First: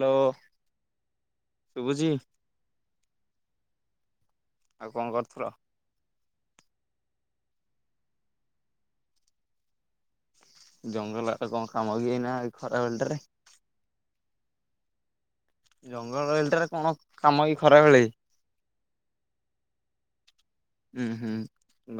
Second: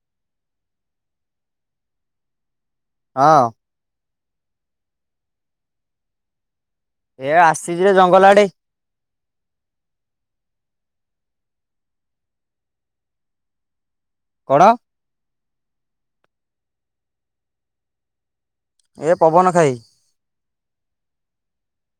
Hello ଶୁଭୁଚି? ହଁ। ଆଉ କଣ କରୁଥିଲ? ଏ ଆସିଛିରେ ଜଙ୍ଗଲ ଆଡେ। ଜଙ୍ଗଲ ଆଡେ କଣ କାମ କି ଏଇନା ଖରାବେଳ ଟାରେ? କଣ? ଜଙ୍ଗଲ ଏଇଟାରେ କଣ କାମ ଏଇ ଖରାବେଳେ? ଏ ପବନ ଖାଇ ହୁଁ ହୁଁ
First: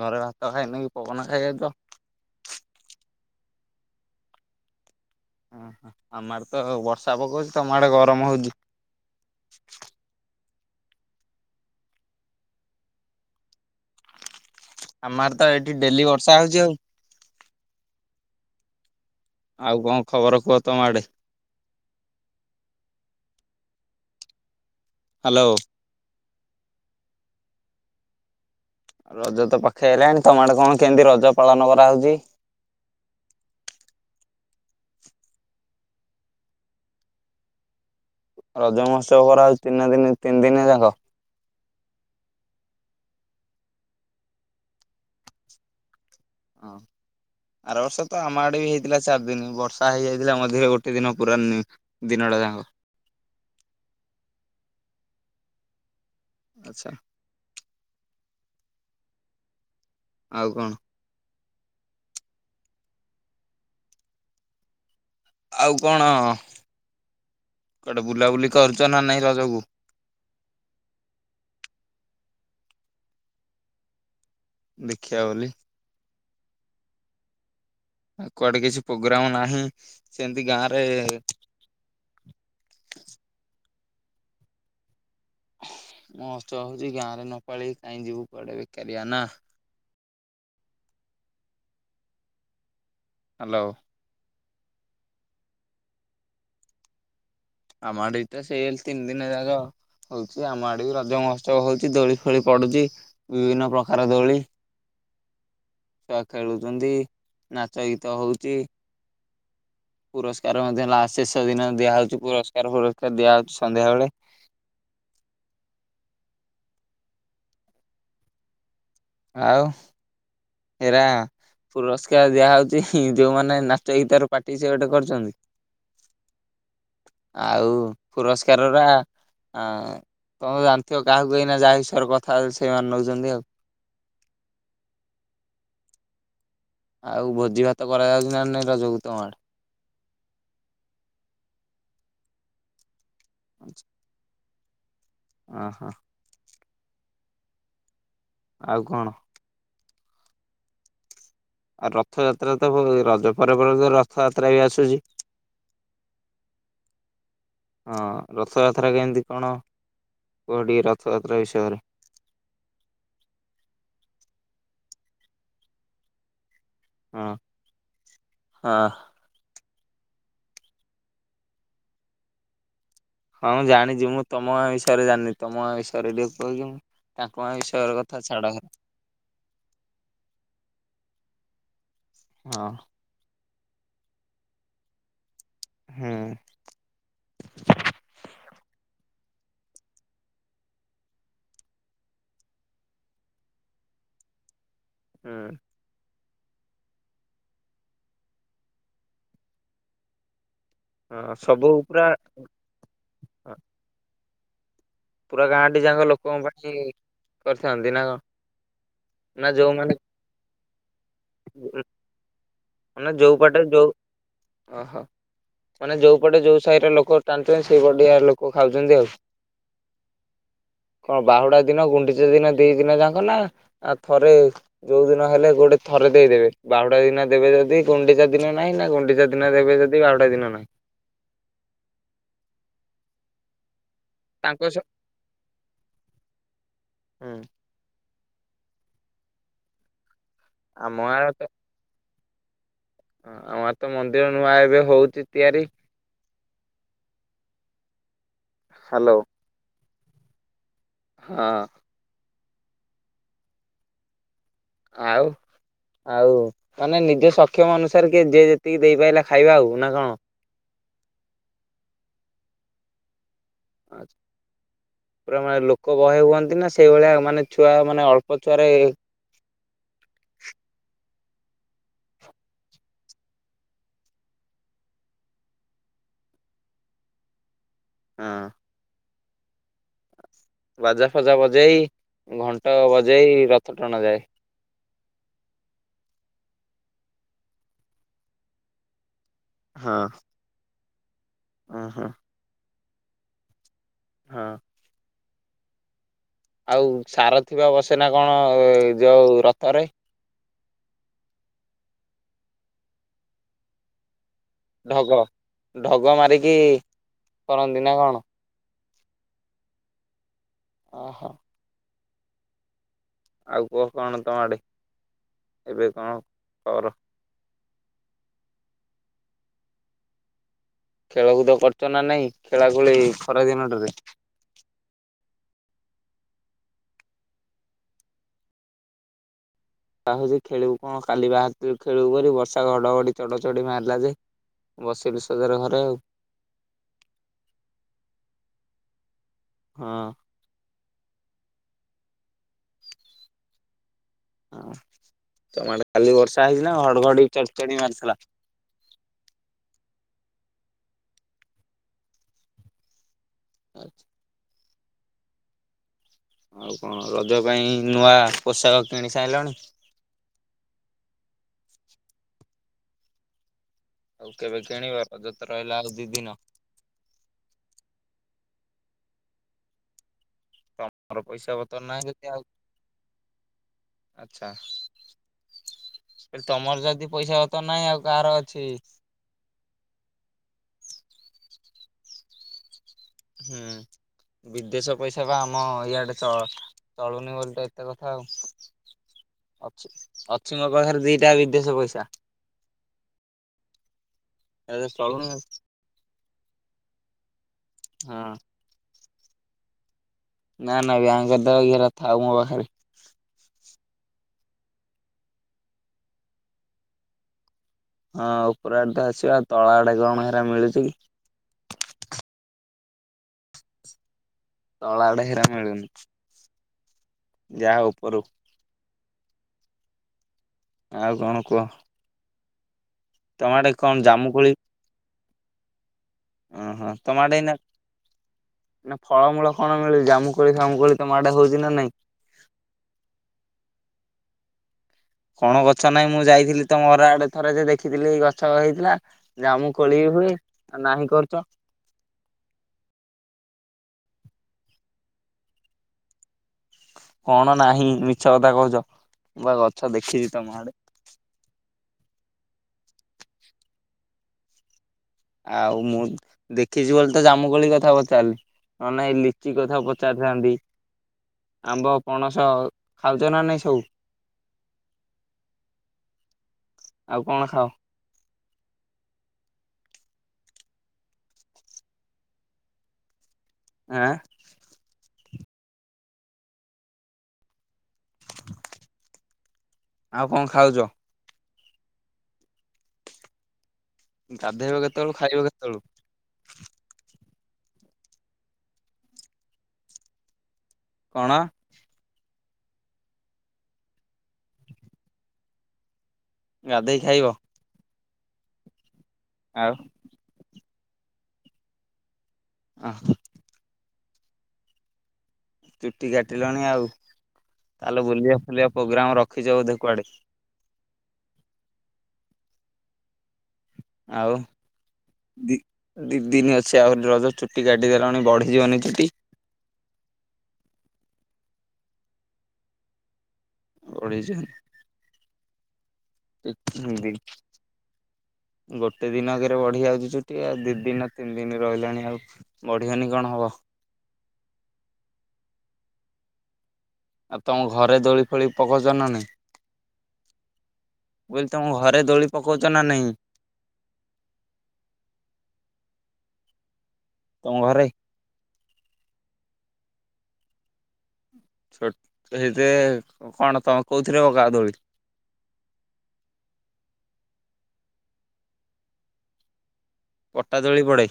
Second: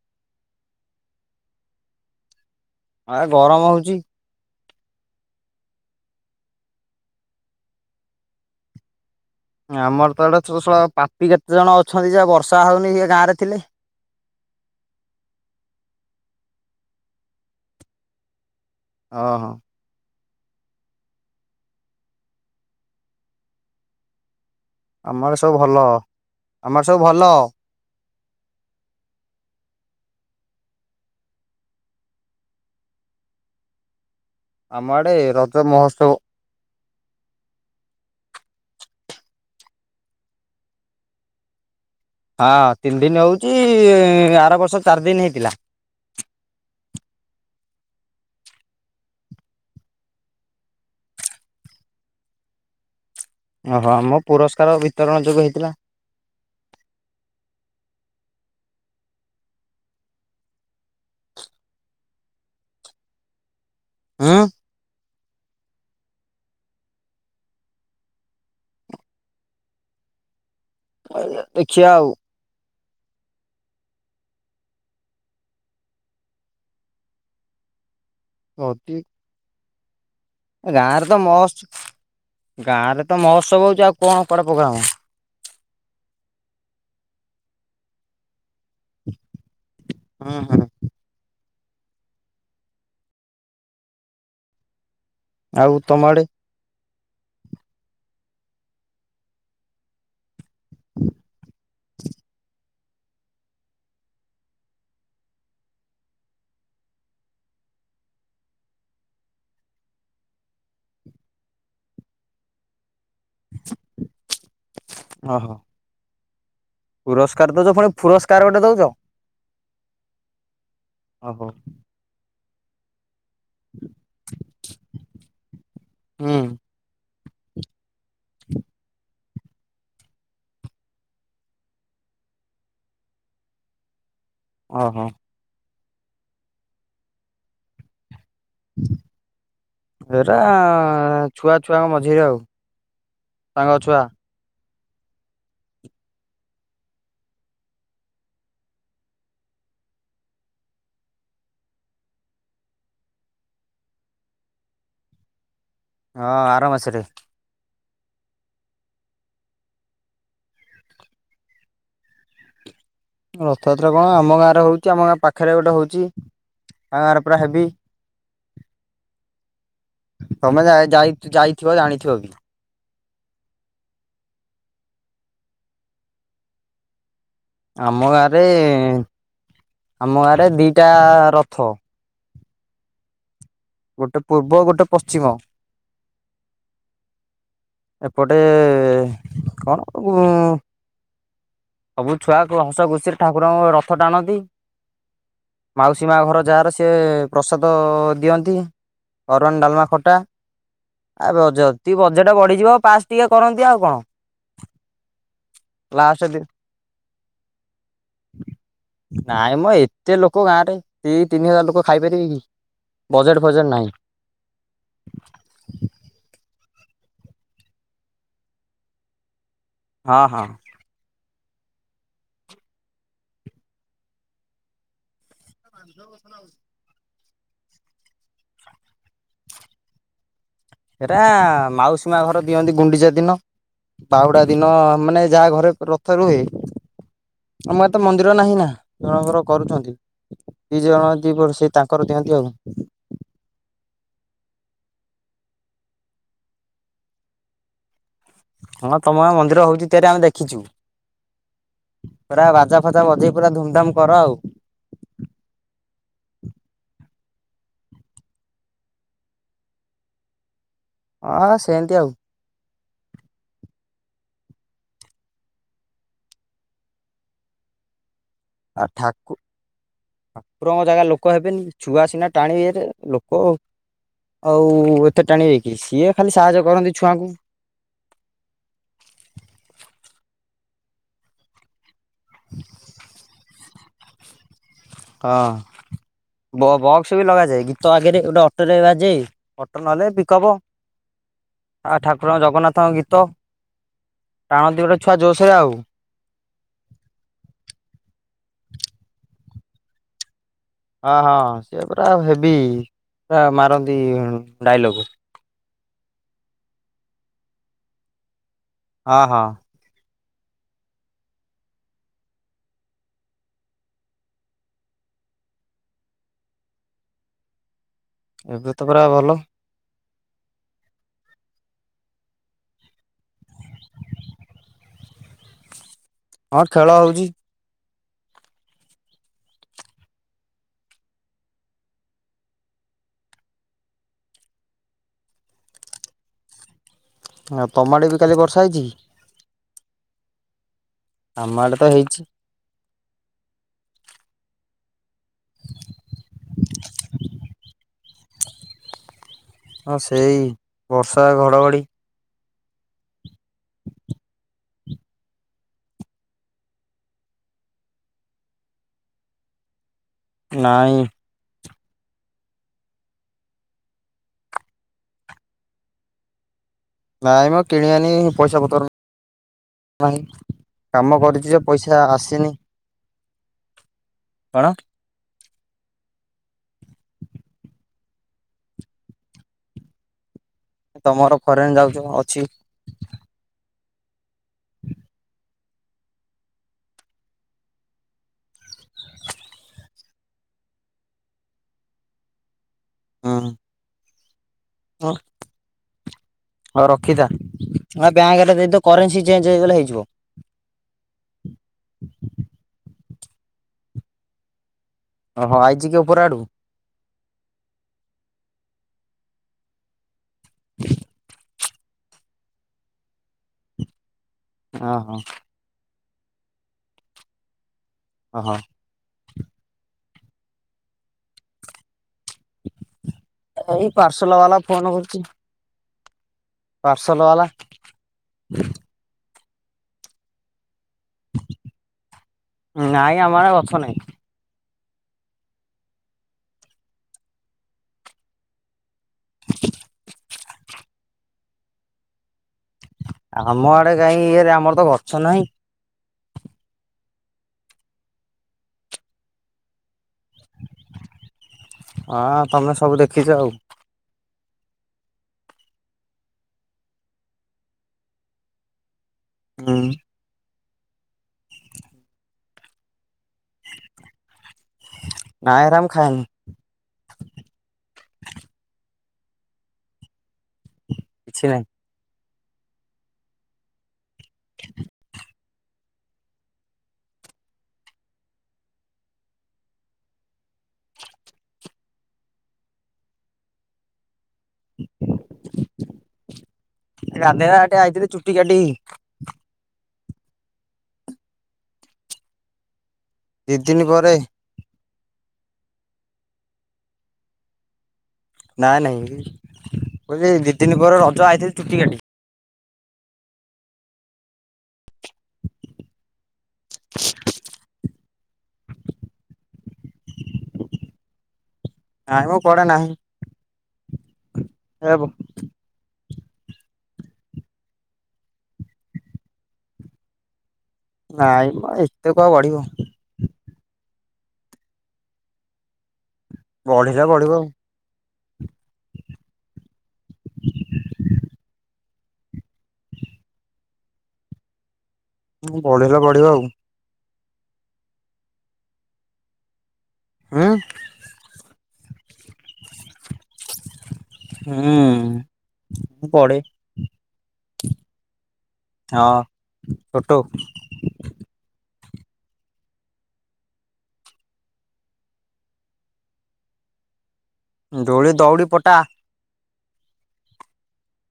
ଘରେ ଭାତ ଖାଇନି କି ପବନ ଖାଇ ଆଉଚ? ଆ ଗରମ ହଉଛି। ଓ ଆମ ଆଡେ ତ ବର୍ଷା ପକଉଛି ତମ ଆଡେ ଗରମ ହଉଛି। ଆମର ତ ଆଡ଼େ ଯୋଉ ଶଳା ପାପି କେତେ ଜଣ ଅଛନ୍ତି ଯେ ବର୍ଷା ହଉନି ସେ ଗାଁରେ ଥିଲେ। ଆମ ଆଡେ ତ ଏଇଠି ଡେଲି ବର୍ଷା ହଉଛି ଆଉ। ଓ ହୋ। ଆଉ କଣ ଖବର କୁହ ତମ ଆଡ଼େ? ଆମର ହ୍ୟାଲୋ। ସବୁ ଭଲ। ଆମର ସବୁ ଭଲ। ଆଉ ରଜ ତ ପାଖେଇ ଆଇଲାଣି, ତମ ଆଡେ କଣ କେମିତି ରଜ ପାଳନ କରାହଉଛି? ଆମ ଆଡେ ରଜ ମହୋତ୍ସବ ରଜ ମହୋତ୍ସବ କରାହଉଛି ତିନି ଦିନ ତିନି ଦିନ ଯାକ? ହଁ ତିନି ଦିନ ହଉଛି ଆର ବର୍ଷ ଚାରି ଦିନ ହେଇଥିଲା। [inaudible] ଆର ବର୍ଷ ତ ଆମ ଆଡେ ବି ହେଇଥିଲା ଚାରି ଦିନି, ବର୍ଷା ହେଇଯାଇଥିଲା ମଧ୍ୟ ଗୋଟେ ଦିନ ପୁରାନ ଦିନଟା ଯାକ। ଓହୋ ଆମ ପୁରସ୍କାର ବିତରଣ ଯୋଗୁ ହେଇଥିଲା। ଆଚ୍ଛା। ଆଉ କଣ? ହଁ। ଆଉ କଣ? କୁଆଡ଼େ ବୁଲାବୁଲି କରୁଛ ନା ନାଇଁ ରଜକୁ? ଦେଖିଆ ଆଉ। ଦେଖିବା ବୋଲି। କୁଆଡେ କିଛି ଯଦି ପ୍ରୋଗ୍ରାମ ନାହିଁ? ଗାଁରେ ତ ମହୋତ୍ସ ଗାଁରେ ତ ମହୋତ୍ସବ ହଉଛି ଆଉ କଣ କୁଆଡେ ପୋଗ୍ରାମ। ମହୋତ୍ସବ ହଉଛିି ଗାଁରେ ନପାଳିକି କାହିଁ ଯିବୁ କୁଆଡେ ବେକାରିଆ ନା? ହଁ ହଁ। ହ୍ୟାଲୋ। ଆଉ ତମ ଆଡେ। ଆଁ ମା ରତ ସେଲସ ତିନ ଦିନ ଯାକ। ହଉଛି ଆମ ଆଡେ ବି ରଜ ମହୋତ୍ସବ ହଉଛି ଦୋଳି ଫୋଳି ପଡୁଛି ବିଭିନ୍ନ ପ୍ରକାର ଦୋଳି। ଛୁଆ ଖେଳୁଛନ୍ତି, ନାଚ ଗୀତ ହଉଛି। ପୁରସ୍କାର ମଧ୍ୟ ଲାଷ୍ଟ ଶେଷ ଦିନ ଦିଆହଉଛି ପୁରସ୍କାର ଫୁରସ୍କାର ଦିଆହଉଛି ସନ୍ଧ୍ୟାବେେଳେ। ଓ ହୋ। ପୁରସ୍କାର ଦଉଚ ପୁଣି ଫୁରସ୍କାର ଗୋଟେ ଦଉଛ। ଆଉ ଏରା ଓହୋ। ପୁରସ୍କାର ଦିଆ ହଉଛି ଯୋଉମାନେ ନାଚ, ଗୀତ ର ପାଟି ସେ ଗୋଟେ କରିଛନ୍ତି। ହୁଁ। ଆଉ ପୁରସ୍କାର ଟା ଆ ତମେ ଜାଣିଥିବ କାହାକୁ ଏଇନା ଯାହା ହିଷୟରେ କଥା ହଉଚି ସେମାନେ ନଉଛନ୍ତି ଆଉ। ଓ ହୋ। ଆଉ ଭୋଜି ଭାତ କରାଯାଉଛି ନା ନାଇଁ ରଜକୁ ତମଆଡ଼େ? ଏଇଟା ଛୁଆ ଛୁଆଙ୍କ ମଝିରେ ଆଉ ସାଙ୍ଗ ଛୁଆ। ଓ ହୋ। ଆଉ କଣ? ଆଉ ରଥଯାତ୍ରା ତ ରଜ ପରେ ପରେ ତ ରଥଯାତ୍ରା ବି ଆସୁଛି। ହଁ, ଆର ମାସରେ। ହଁ ରଥଯାତ୍ରା କେମିତି କଣ? କୁହ ଟିକେ ରଥଯାତ୍ରା ବିଷୟରେ। ରଥଯାତ୍ରା କଣ, ଆମ ଗାଁରେ ହଉଛି, ଆମ ଗାଁ ପାଖରେ ଗୋଟେ ହଉଛି, ପାୱାର ହଁ। ପୁରା ହେବି। ହଁ। ତମେ ଯାଇ ଯାଇଥିବ ଜାଣିଥିବ ବି। ହଁ ମୁଁ ଜାଣିଛି ମୁଁ ତମଗାଁ ବିଷୟରେ ଜାଣିନି ତମ ଗାଁ ବିଷୟରେ ଟିକେ କହି ଦଉନ। ତାଙ୍କ ଗାଁ ବିଷୟରେ ଆମ କଥା ଗାଁରେ ଛାଡ। ଆମ ଗାଁରେ ଦିଟା ରଥ। ହଁ। ଗୋଟେ ପୂର୍ବ ଗୋଟେ ପଶ୍ଚିମ। ହୁଁ। ଏପଟେ କଣ? [unintelligible] ସବୁ ଛୁଆ ଯାକ ହସ ଖୁସିରେ ଠାକୁରଙ୍କ ରଥ ଟାଣନ୍ତି। ହୁଁ। ମାଉସୀ ମା ଘର ଯାହାର ସିଏ ପ୍ରସାଦ ଦିଅନ୍ତି। ଅରୁଆ, ଡାଲମା, ଖଟା ହଁ ଆଉ ସବୁ ଯଦି ବଜେଟ୍ ବଢିଯିବ ଆଉ ଯଦି ପୁରା ବଜେଟ ବଢ଼ିଯିବ ପାଶ। ଏତିକ କରନ୍ତି ଆଉ କଣ? ପୁରା ଗାଁଟି ଯାକ ଲାଷ୍ଟ ଦି ଲୋକଙ୍କ ବାକି କରିଥାନ୍ତି ନା କଣ? ନା ନାଇଁ ମଁ ଯୋଉମାନେ ଏତେ ଲୋକ ଗାଁ ରେ। ଦି ତିନି ହଜାର ଲୋକ ଖାଇପାରିବେ କି? ମାନେ ବଜେଟ ଯଉ ପଟେ ଫଜେଟ ଯଉ। ନାହିଁ। ଓହୋ, ମାନେ ଯେଉଁପଟେ ଯେଉଁ ସାହିର ଲୋକ ଟାଣୁଛନ୍ତି ସେଇପଟିକା ଲୋକ ଖାଉଛନ୍ତି ଆଉ। ହଁ ହଁ। କଣ ବାହୁଡା ଦିନ ଗୁଣ୍ଡିଚା ଦିନ ଦି ଦିନ ଯାକ ନା? ଆଉ ଥରେ ଯୋଉ ଦିନ ହେଲେ। ଗୋଟେ ଥରେ ଦେଇଦେବେ। ବାହୁଟା ଦିନ ଦେବେ ଯଦି ଗୁଣ୍ଡିଚା ଦିନ ନାହିଁ ନା ଗୁଣ୍ଡିଚା ଦିନ ଦେବେ ଯଦି ବାହୁଡ଼ା ଦିନ ନାହିଁ। ସେଇଟା ମାଉସୀ ମା ଘର ଦିଅନ୍ତି ଗୁଣ୍ଡିଚା ଦିନ। ବାହୁଡା ଦିନ ତାଙ୍କ ସ ମାନେ ଯାହା ଘରେ ରଥ ରୁହେ। ହୁଁ ଆମ ଏତେ ମନ୍ଦିର ନାହିଁ ନା ଜଣଙ୍କର କରୁଛନ୍ତି। ଦି ଆମ ଜଣ ଦି ବର୍ଷେ ତା କରି ଦିଅନ୍ତି ଆଉ। ଆମରତ ମନ୍ଦିର ନୂଆ ଏବେ ହଉଛି ତିଆରି। ହଁ, ହ୍ୟାଲୋ ତମ ମନ୍ଦିର ହଉଛି ତିଆରି ଆମେ ଦେଖିଛୁ। ହଁ। ପୁରା ବାଜା ଫାଜା ବଜେଇ ପୁରା ଧୁମଧାମ କର ଆଉ। ଆଉ ଆଉ ମାନେ ନିଜ ସକ୍ଷମ ଅନୁସାରେ କିଏ ଯଏ ଯେତିକି ଦେଇପାରିଲ ଖାଇବା ଆଉ ନା କଣ? ହଁ ହଁ ସେମିତି ଆଉ। ଆ ପୁରା ମାନେ ଲୋକ ବହେ ହୁଅନ୍ତି ନା ସେଇଭଳିଆ ମାନେ ଛୁଆ ମାନେ ଅଳ୍ପ ଛୁଆରେ ଆ ଠାକୁ ଠାକୁରଙ୍କ ଜାଗା ଲୋକ ହେବେନି ଛୁଆ ସିନା ଟାଣରେ ଲୋକ ଆଉ ଏତେ ଟାଣିବକରି ସିଏ ଖାଲି ସାହାଯ୍ୟ କରନ୍ତି ଛୁଆଙ୍କୁ। ହଁ ବାଜା ଫଜା ବଜେଇ ଘଣ୍ଟ ବଜେଇ ରଥ ଟଣା ଯାଏ। ହଁ ବକ୍ସ ବି ଲଗାଯାଏ ଗୀତ ଆଗରେ ଗୋଟେ ଅଟୋ ରେ ବାଯେ ଅଟନ ହଁ ହେଲେ ବିକୋବ ଅ ଆଉ ହଁ ଠାକୁରଙ୍କ ଜଗନ୍ନାଥଙ୍କ ଗୀତ। ହଁ। ଟାଣନ୍ତି ଗୋଟେ ଛୁଆ ଜୋରସରେ ଆଉ। ଆଉ ସାର ଥିବା ବସେନା କଣ ଯୋଉ ରଥରେ ହଁ ହଁ ସିଏ ପୁରା ହେବି ପୁରା ମାରନ୍ତି ଡାଇଲଗ ଢଗ ଢଗ ମାରିକି କରନ୍ତି ନା କଣ? ଅ ହଁ ଓହୋ ଆଉ କୁହ କଣ ତମ ଆଡ଼େ ଏବେ କଣ କର? ଏବେ ତ ପୁରା ଭଲ। ଖେଳକୁଦ କରଛ ନା ନାଇଁ ଖେଳା ଖେଳି ଖରାଦିନଟରେ? ହଁ ଖେଳ ହଉଛି। ବା ହଉଛି ଖେଳିବୁ କଣ କାଲି ବାହାର ଖେଳୁ ପରି ବର୍ଷା ଘଡଘଡି ଚଢ ଚଢ ମାରିଲା ଯେ ବସିଛି ସଦଳେ ଘରେ ଆଉ। ଆଉ ତମାଟେ ବି କାଲି ବର୍ଷା ହେଇଛି। ହଁ ଆମ ଆଡେ ତ ହେଇଛି। ହଁ ତମର କାଲି ବର୍ଷା ହେଇଛି ନା ଘଡଘଡି ଚଢ ଚଢ ମାରିଥିଲା? ହଁ ସେଇ ବର୍ଷା ଘଡଘଡି। ଆଚ୍ଛା। ଆଉ କଣ ରଜ ପାଇଁ ନୂଆ ପୋଷାକ କିଣି ସାରିଲଣି? ନାଇଁ ଆଉ କେ। ବେ କିଣିବ ରଜତେ ରହିଲା ଆଉ ଦି ଦିନ ନାଇଁ ମୁଁ କିଣ ଆନି ପଇସା ପତ୍ର ନାହିଁ। କାମ ତମର କରୁଛିୁ ଯେ ପତର ପଇସା ନାହିଁ ଯଦି ଆଉ ଆସିନି ଆଚ୍ଛା କଣ? ତମର ଯଦି ପଇସା ହ ତ ନାଇ ଆଉ କାହାର ଅଛି। ତମର ଫରେନ ଯାଉଛ ଅଛି। ହୁଁ ବିଦେଶ ପଇସା ବା ଆମ ଇଆଡେ ଚଳୁନି ବୋଲିଟେ ଏତେ କଥା ଆଉ। ଅଛି ଅଛି ମୋ ପାଖରେ ଦିଟା ବିଦେଶ ପଇସା। ହଁ ଆଦେରେ ଚଳୁନୁ। ହଉ ରଖିଥା ହଁ। ବ୍ୟାଙ୍କ ରେ କରେନ୍ସି ଚେଞ୍ଜ ହେଇଗଲେ ହେଇଯିବ। ନା ନା ବ୍ୟାଙ୍କର ଦେ ଘର ଥାଉ ମୋ ପାଖରେ। ଓହଁ ଆଇଛି କି ଉପର ଆଡୁ? ହଁ ଉପର ଆଡେ ତ ଆସିବା ତଳା ଆଡେ କଣ ହେରା ମିଳୁଛି କି। ଓହୋ ତୋଳାବଡ଼ ହିରା ମିଳୁନି। ଯାହା ଉପରୁ ଓହ। ଆଉ କଣ କୁହ? ତମ ଆଡେ ଏଇ କଣ ପାର୍ସଲ ଜାମୁକୋଳି ବାଲା ଫୋନ କରୁଛି। ଓହୋ ପାର୍ସଲ ତମ ଆଡେ ବାଲା ଏଇନା ନା ଫଳମୂଳ କଣ ମିଳୁଚି ଜାମୁ କୋଳି ଫାମୁ କୋଳି ତମ ଆଡେ ହଉଛି ନା ନାଇଁ? ନାଇଁ ଆମ ଆଡେ ଗଛ ନାହିଁ। କଣ ଗଛ ନାଇଁ ମୁଁ ଯାଇଥିଲି ତ ଘର ଆଡେ ଥରେ ଯେ ଦେଖିଥିଲି ଗଛ ହେଇଥିଲା। ଜାମ୍ମୁ କୋଳିି ହୁଏ ଆଉ ନାହିଁ କରୁଛ। ଆମ ଆଡେ କାଇଁ ଇଏରେ ଆମର ତ ଗଛ ନାହିଁ। କଣ ନାହିଁ ମିଛ କଥା କହୁଛ ମୁଁ ବା ଗଛ ଦେଖିଛି ତମ ଆଡେ। ଅ ତମେ ସବୁ ଦେଖିଛ ଆଉ। ଆଉ ମୁଁ ଦେଖିଛି ବୋଲି ତ ଜାମୁକୋଳି କଥା ପଚାରିଲି ନ ହେଲେ ନାଇଁ ଲିଚି କଥା ହୁଁ ପଚାରି ଥାନ୍ତି ଆମ୍ବ, ପଣସ ଖାଉଛ ନା ନାଇଁ ସବୁ? ନାଇଁ ଏରା ମୁଁ ଖାଏନି। ଆଉ କଣ ଖାଅ? କିଛି ନାହିଁ। ଆଁ। [inaudible] ଆଉ କଣ ଖାଉଛ? ଗାଧେଇବ କେତେବେଳୁ ଖାଇବ କେତେବେଳୁ? ଗାଧେଇବା ଆ ଟିକେ ଆଇଥିଲି ଚୁଟି କାଟିି। କଣ? ଦି ଦିନ ପରେ। ଗାଧେଇ ଖାଇବ। ନାଇଁ ନାଇଁ। ଆଉ? [unintelligible] ଦି ଦିନ ପରେ ରଜ ଆଇଥିଲି ଚୁଟି କାଟି। ଆଁ। ଚୁଟି କାଟିଲଣି ଆଉ ତାହେଲେ ବୁଲିବା ଫୁଲିବା ପୋଗ୍ରାମ ରଖିଛ ବୋଧେ କୁଆଡେ? ନାଇଁ ମ କୁଆଡେ ନାହିଁ। ଆଉ ଏବଂ ଦି ଦି ଦିନ ଅଛି ଆହୁରି ରଜ ଚୁଟି କାଟିଦେଲଣି ବଢିଯିବନି ଚୁଟି? ନାଇଁ ମ ଏତେ କଁ ଆଉ ବଢିବ? ଓଡ଼ିଶା। ବଢିଲେ ବଢିବ ଆଉ [unintelligible] ଗୋଟେ ଦିନକରେ ବଢିଆଉଛି ଚୁଟି ଆଉ ଦି ଦିନ ତିନି ଦିନ ରହିଲାଣି ଆଉ। ବଢିବନି କଣ ହବ? ହଁ ବଢିଲେ ବଢିବ ଆଉ। ଆଉ ତମ ଘରେ ଦୋଳି ଫୋଳି ପକଉଛ ନା ନାଇଁ? ଉଁ। ମୁଁ କହିଲି ତମ ଘରେ ଦୋଳି ପକଉଛ ନା ନାହିଁ? ହଁ ମୁଁ ପଢେ। ତମ ଘରେ? ହଁ ଛୋଟୁ ଛୋଟ ସେଇରେ କଣ ତମେ କୋଉଥିରେ ଗା ଦୋଳି। ଦୋଳି ଦଉଡ଼ି ପଟା। ପଟା ଦୋଳି ପଡେ।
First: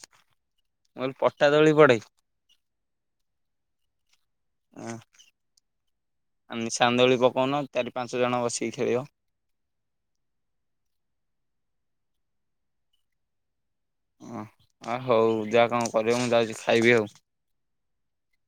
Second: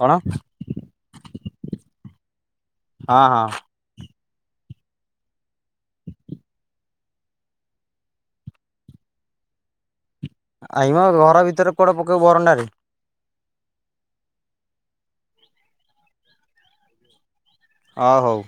କଣ ପଟା ଦୋଳି ପଡେ। ହଁ ହଁ ହ [unintelligible] ଆମ ସାନ୍ଦୋଳି ପକାଉନ ଚାରି ପାଞ୍ଚ ଜଣ ବସିକି ଖେଳିବ। ଆଇ ମ ଘର ଭିତରେ କୁଆଡ଼େ ପକେଇବ ବରଣ୍ଡାରେ। ଓହ ଆ ହଉ ଯାହା କଣ କରବ, ମୁଁ ଯାଉଛି ଖାଇବି ଆଉ। ହଁ ହଉ।